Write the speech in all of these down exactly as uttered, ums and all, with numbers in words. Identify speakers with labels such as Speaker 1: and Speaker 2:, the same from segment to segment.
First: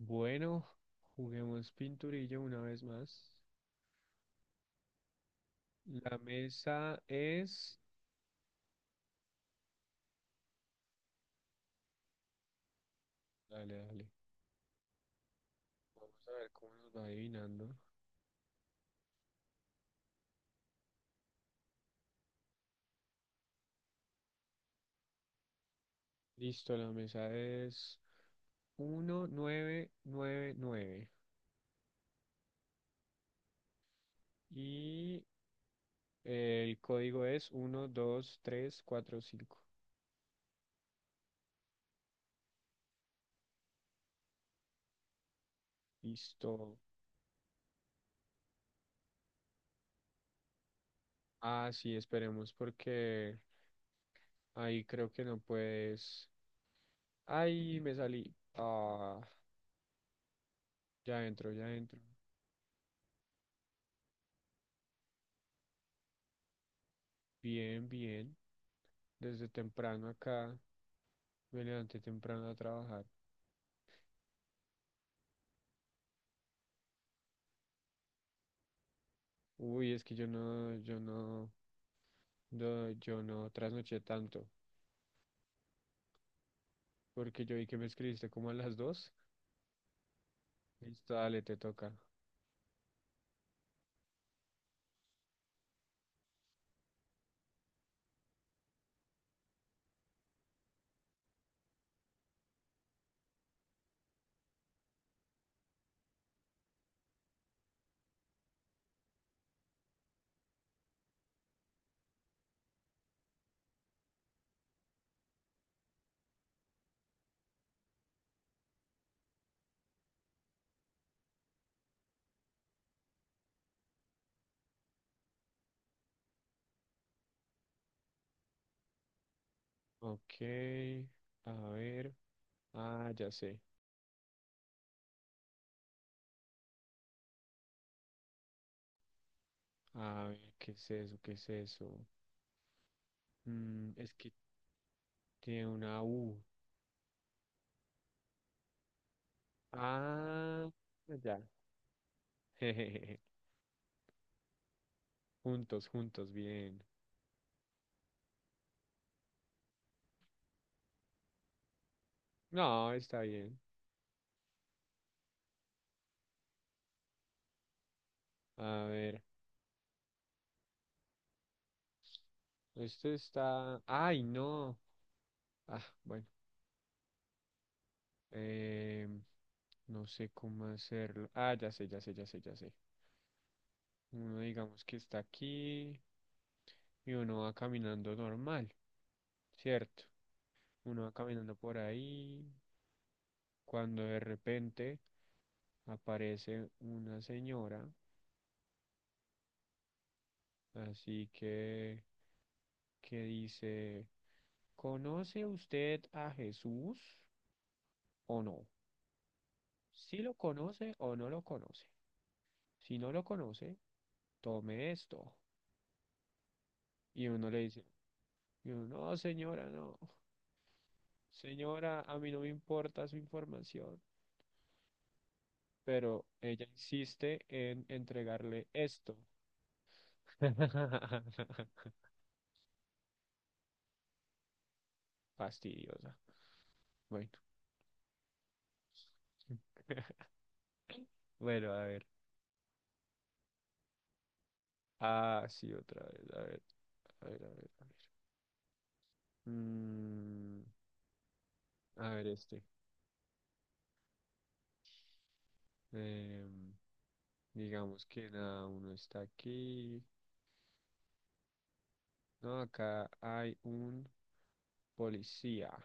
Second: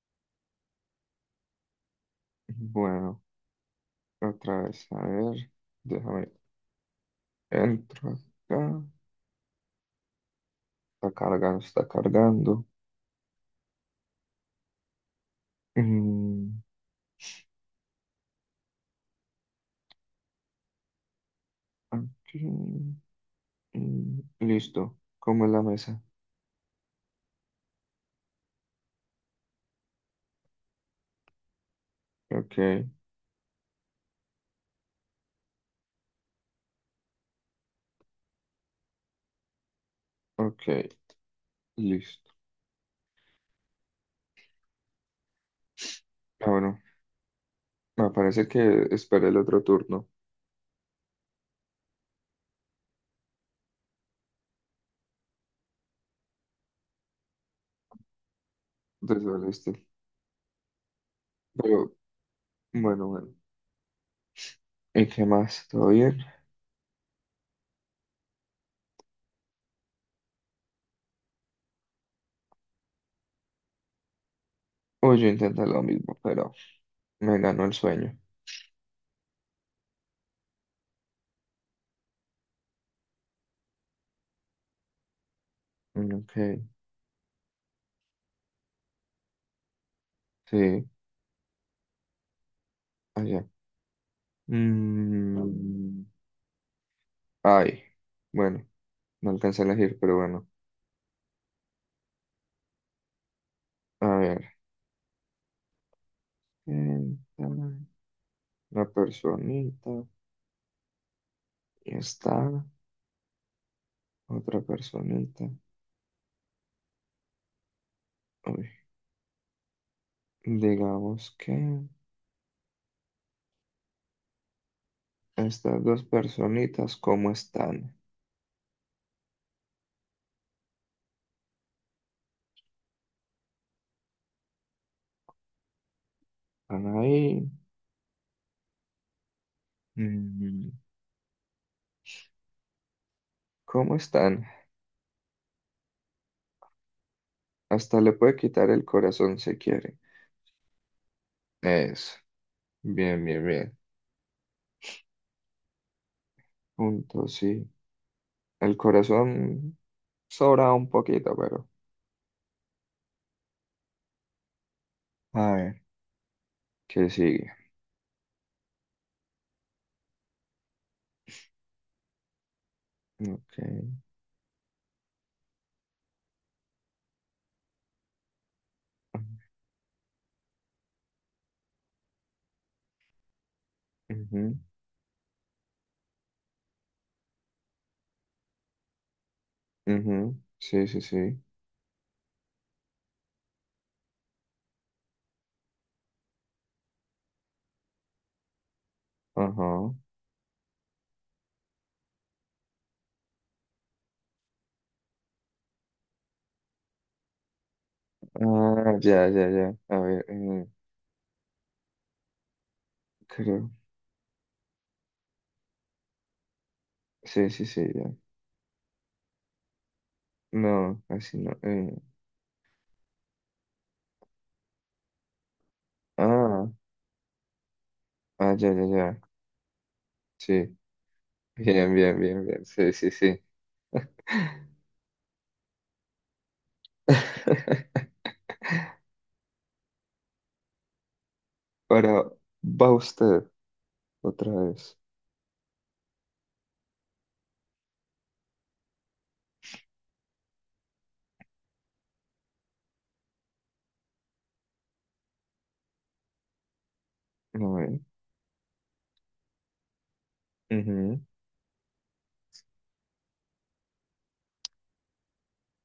Speaker 1: Bueno, juguemos pinturillo una vez
Speaker 2: Bueno,
Speaker 1: más.
Speaker 2: otra vez, a ver,
Speaker 1: La
Speaker 2: déjame,
Speaker 1: mesa es...
Speaker 2: entro acá, está cargando, está cargando.
Speaker 1: Dale, dale. Vamos a ver
Speaker 2: Mm,
Speaker 1: cómo nos va adivinando.
Speaker 2: aquí, mm, listo, como es la mesa?
Speaker 1: Listo, la mesa es mil novecientos noventa y nueve y nueve.
Speaker 2: Ok,
Speaker 1: Y el código es uno dos tres cuatro cinco.
Speaker 2: ok, listo. Ah,
Speaker 1: Listo.
Speaker 2: bueno, me parece que esperé el otro turno
Speaker 1: Ah, sí, esperemos porque ahí creo que no puedes. Ahí me salí. Ah,
Speaker 2: desde el este,
Speaker 1: ya entro, ya
Speaker 2: pero
Speaker 1: entro.
Speaker 2: bueno, bueno. ¿Y qué más? ¿Todo bien?
Speaker 1: Bien, bien. Desde temprano acá. Me levanté temprano a trabajar.
Speaker 2: Uy, yo intenté lo mismo, pero me ganó el sueño.
Speaker 1: Uy, es que yo no, yo no, no, yo no trasnoché tanto,
Speaker 2: Mm, ok,
Speaker 1: porque yo vi que me escribiste como a las dos.
Speaker 2: sí,
Speaker 1: Listo, dale, te toca.
Speaker 2: allá. Mm, ay, bueno. No alcancé a elegir, pero bueno. A ver. Esta, una personita. Y está otra personita. Uy, Digamos que estas dos personitas, ¿cómo están?
Speaker 1: Ok, a ver. Ah, ya sé.
Speaker 2: ¿Están ahí?
Speaker 1: A ver,
Speaker 2: Mm,
Speaker 1: ¿qué es eso? ¿Qué es eso? Mm,
Speaker 2: ¿Cómo
Speaker 1: es que
Speaker 2: están?
Speaker 1: tiene una U.
Speaker 2: Hasta le puede quitar el corazón si quiere.
Speaker 1: Ah, ya.
Speaker 2: Eso. Bien, bien, bien.
Speaker 1: Juntos, juntos, bien.
Speaker 2: Punto, sí. El corazón sobra un poquito, pero.
Speaker 1: No, está bien.
Speaker 2: A ver. ¿Qué sigue?
Speaker 1: A ver, esto
Speaker 2: Ok.
Speaker 1: está... Ay, no. Ah, bueno. em, No sé cómo hacerlo. Ah, ya sé, ya sé, ya sé, ya sé. Uno
Speaker 2: Ujú.
Speaker 1: digamos que está aquí y uno va caminando normal, ¿cierto?
Speaker 2: Ujú, sí, sí,
Speaker 1: Uno va
Speaker 2: sí.
Speaker 1: caminando por ahí cuando de repente aparece una señora,
Speaker 2: Ajá.
Speaker 1: así que que dice, ¿conoce usted a Jesús o no?
Speaker 2: Ah, ya, ya, ya. A
Speaker 1: Si
Speaker 2: ver,
Speaker 1: lo
Speaker 2: eh,
Speaker 1: conoce o no lo conoce. Si no lo
Speaker 2: creo.
Speaker 1: conoce, tome esto. Y
Speaker 2: Sí,
Speaker 1: uno le
Speaker 2: sí,
Speaker 1: dice,
Speaker 2: sí, ya.
Speaker 1: y uno, no, señora, no.
Speaker 2: No, así no.
Speaker 1: Señora,
Speaker 2: eh.
Speaker 1: a mí no me importa su información, pero ella
Speaker 2: Ah,
Speaker 1: insiste en
Speaker 2: ah,
Speaker 1: entregarle
Speaker 2: ya, ya,
Speaker 1: esto.
Speaker 2: ya. Sí. Bien, bien, bien, bien. Sí, sí, sí.
Speaker 1: Fastidiosa. Bueno, bueno, a ver.
Speaker 2: Ahora va usted otra vez.
Speaker 1: Ah, sí, otra vez. A ver, a ver, a ver, a ver. Mm, a ver este. Em,
Speaker 2: No, eh.
Speaker 1: digamos que nada, uno está aquí.
Speaker 2: Ujú,
Speaker 1: No, acá hay un policía.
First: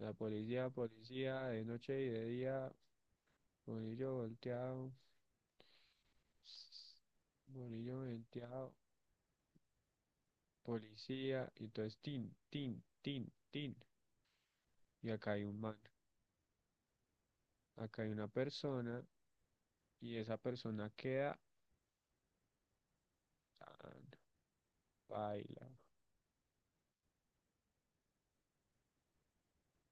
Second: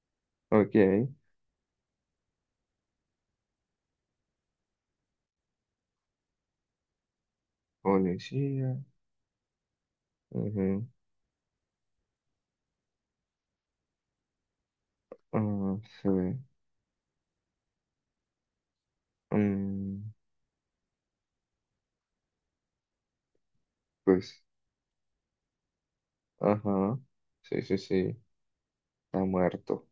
Speaker 1: La policía,
Speaker 2: ok.
Speaker 1: policía, de noche y de día, bolillo volteado. Bolillo
Speaker 2: Policía.
Speaker 1: venteado,
Speaker 2: Ujú,
Speaker 1: policía, y entonces tin, tin, tin, tin. Y acá hay un man,
Speaker 2: ah, sí.
Speaker 1: acá hay una persona,
Speaker 2: Mm,
Speaker 1: y esa persona queda, ah, no,
Speaker 2: pues,
Speaker 1: baila.
Speaker 2: ajá. Sí, sí, sí. Está muerto.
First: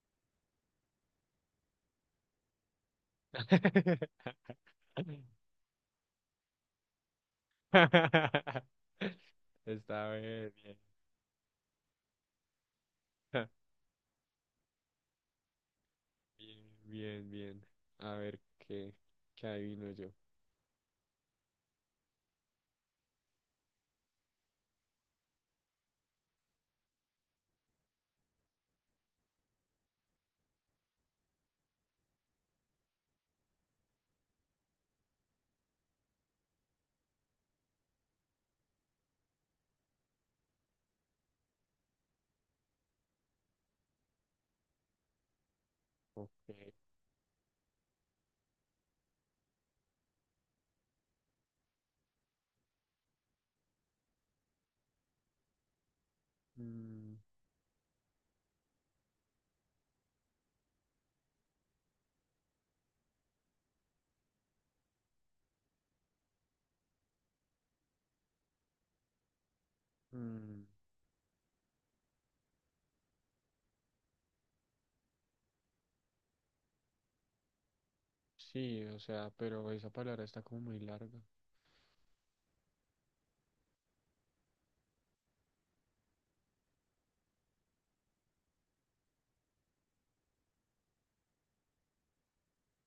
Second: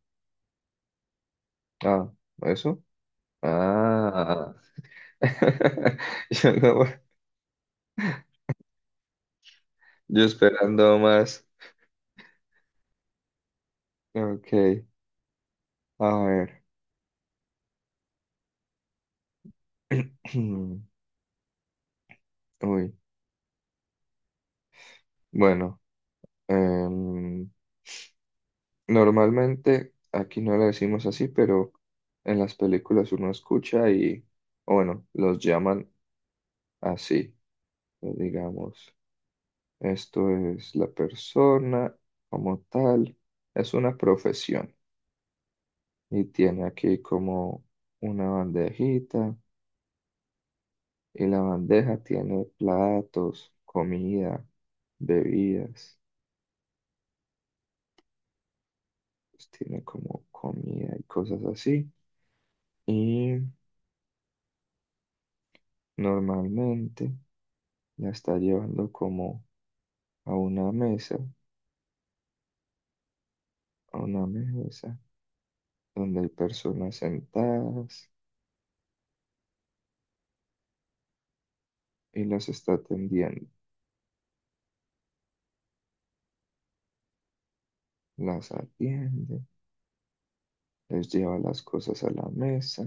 Speaker 2: Ah, ¿eso? Ah, yo no,
Speaker 1: Está
Speaker 2: yo
Speaker 1: bien, bien.
Speaker 2: esperando más. Ok, a
Speaker 1: Bien,
Speaker 2: ver.
Speaker 1: bien, bien. A ver qué, qué adivino yo.
Speaker 2: Uy, bueno, em, normalmente aquí no le decimos así, pero en las películas uno escucha y, o bueno, los llaman así, pues digamos. Esto es la persona como tal, es una profesión y
Speaker 1: Ok.
Speaker 2: tiene aquí como una bandejita. Y la bandeja tiene platos, comida, bebidas,
Speaker 1: Mm,
Speaker 2: pues tiene como comida y cosas así. Y normalmente la está llevando como a
Speaker 1: mm,
Speaker 2: una mesa, a una mesa donde hay personas sentadas
Speaker 1: sí, o sea, pero esa palabra está como muy larga.
Speaker 2: y las está atendiendo. Las atiende, les lleva las cosas a la mesa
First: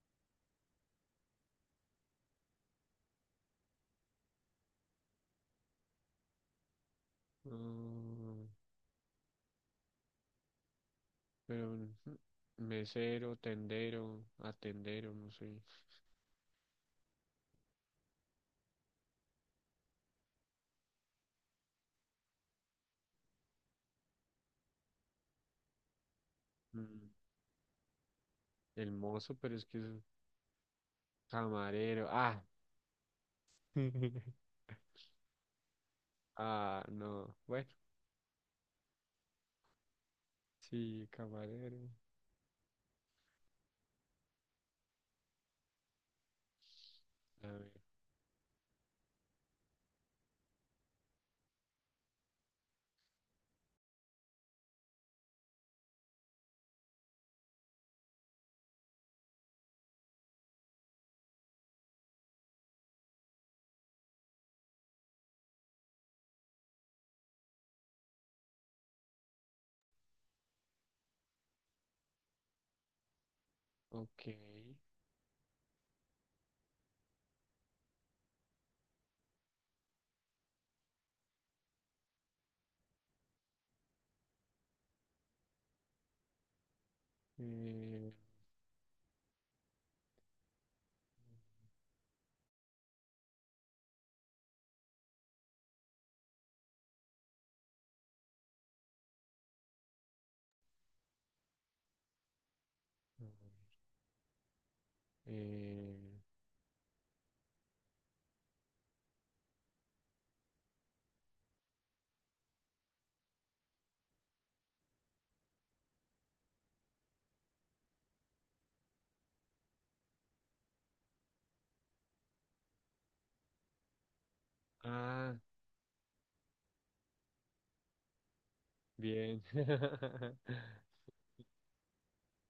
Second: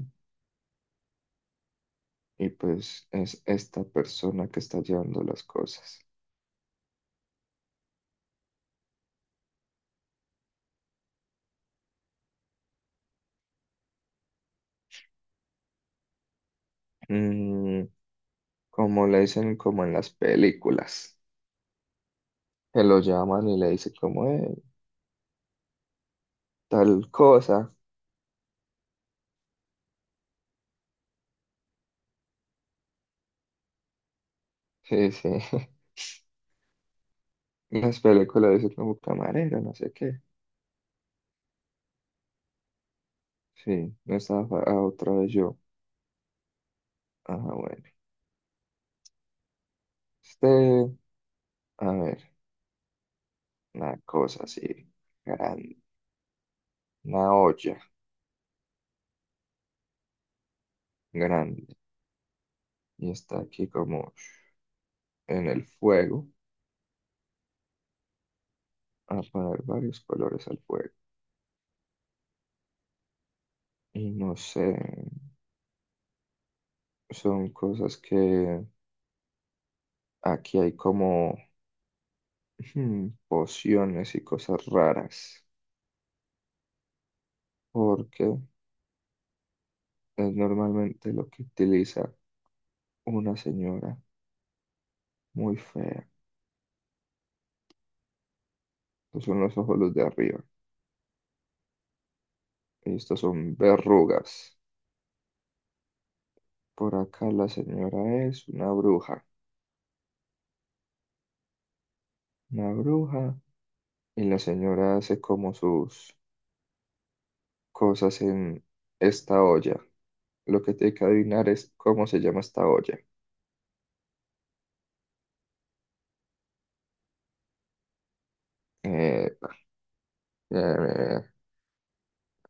Speaker 2: y pues es esta persona que está llevando las cosas.
Speaker 1: Mm, pero ujú, mesero, tendero, atendero, no sé.
Speaker 2: Mm, como le dicen como en las películas, que lo llaman y le dicen como "Eh, tal
Speaker 1: Mm,
Speaker 2: cosa",
Speaker 1: el mozo, pero es que es camarero. Ah,
Speaker 2: sí, sí,
Speaker 1: ah, no. Bueno,
Speaker 2: en las películas dicen como camarero, no sé qué,
Speaker 1: sí, camarero.
Speaker 2: sí, no estaba fa- ah, otra vez yo,
Speaker 1: A
Speaker 2: ajá,
Speaker 1: ver,
Speaker 2: bueno, este, a ver, una cosa así, grande, una olla grande, y está aquí como en el fuego, a poner varios colores al fuego, y
Speaker 1: ok.
Speaker 2: no sé, son cosas que aquí hay como Hmm, pociones y cosas raras,
Speaker 1: Eh, a ver,
Speaker 2: porque es normalmente lo que utiliza una señora muy fea. Estos son los ojos los de arriba. Y estos son verrugas.
Speaker 1: eh,
Speaker 2: Por acá la señora es una bruja. Una bruja. Y la señora hace como sus cosas en esta olla. Lo que tiene que adivinar es cómo se llama esta olla.
Speaker 1: ah,
Speaker 2: Eh,
Speaker 1: bien.
Speaker 2: eh,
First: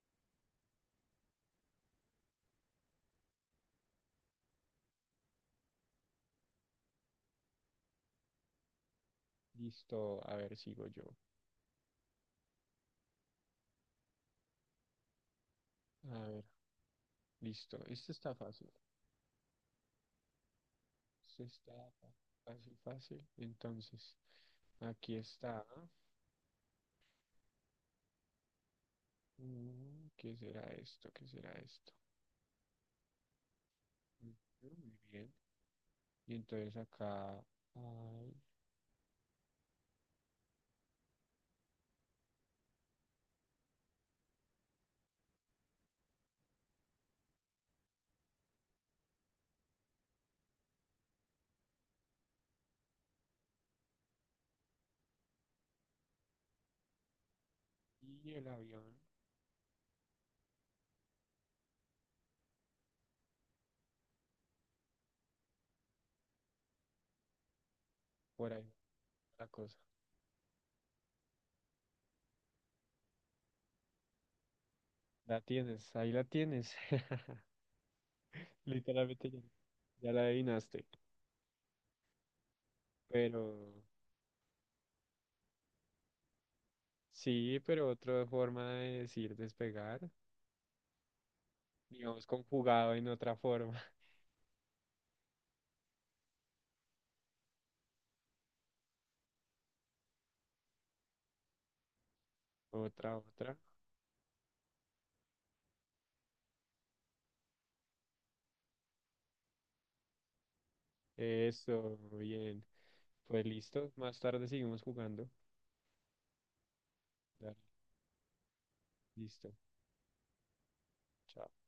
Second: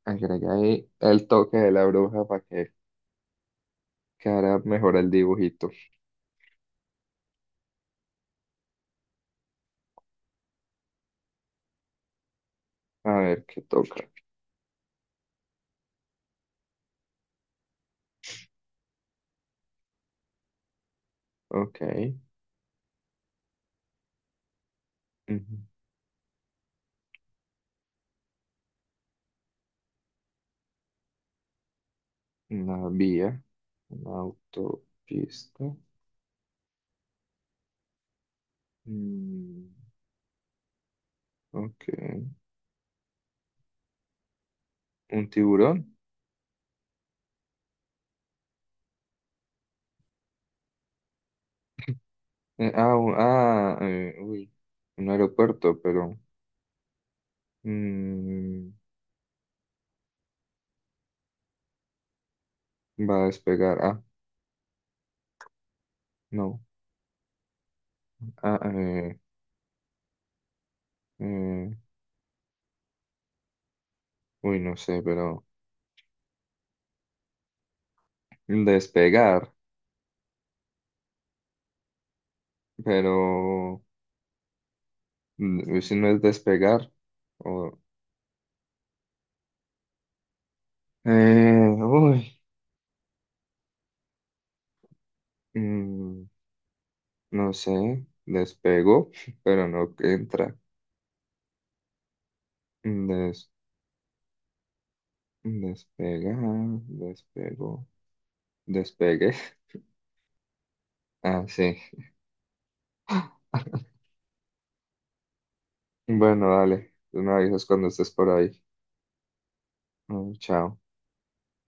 Speaker 2: agrega ahí el toque de la bruja para que quedara mejor el dibujito.
Speaker 1: Listo. A ver, sigo yo.
Speaker 2: A ver qué toca.
Speaker 1: A ver, listo. Este está fácil. Este está
Speaker 2: Ok.
Speaker 1: fa- fácil, fácil. Entonces, aquí
Speaker 2: Ujú.
Speaker 1: está. Mm, ¿qué será esto? ¿Qué será esto?
Speaker 2: Una vía. Una
Speaker 1: Ujú, muy bien.
Speaker 2: autopista.
Speaker 1: Y entonces acá, ay,
Speaker 2: Mm, ok. ¿Un tiburón? Eh, ah, un- ah, eh, uy. Un aeropuerto, pero
Speaker 1: y el
Speaker 2: mm,
Speaker 1: avión,
Speaker 2: va a despegar. Ah, no.
Speaker 1: por
Speaker 2: Ah,
Speaker 1: ahí,
Speaker 2: eh,
Speaker 1: la cosa.
Speaker 2: eh, uy, no sé,
Speaker 1: La
Speaker 2: pero
Speaker 1: tienes, ahí la tienes. Literalmente ya,
Speaker 2: despegar.
Speaker 1: ya la adivinaste.
Speaker 2: Pero
Speaker 1: Pero,
Speaker 2: mm, si no es despegar.
Speaker 1: sí,
Speaker 2: O,
Speaker 1: pero otra forma de decir despegar,
Speaker 2: eh,
Speaker 1: digamos
Speaker 2: uy.
Speaker 1: conjugado en otra forma.
Speaker 2: mm, No sé, despego, pero no entra.
Speaker 1: Otra,
Speaker 2: Des,
Speaker 1: otra.
Speaker 2: despega, despego, despegue. Ah, sí.
Speaker 1: Eso, muy bien. Pues listo, más tarde seguimos jugando.
Speaker 2: Bueno, dale. Tú me
Speaker 1: Dale,
Speaker 2: avisas cuando estés por ahí.
Speaker 1: listo.
Speaker 2: Mm, chao.
Speaker 1: Chao.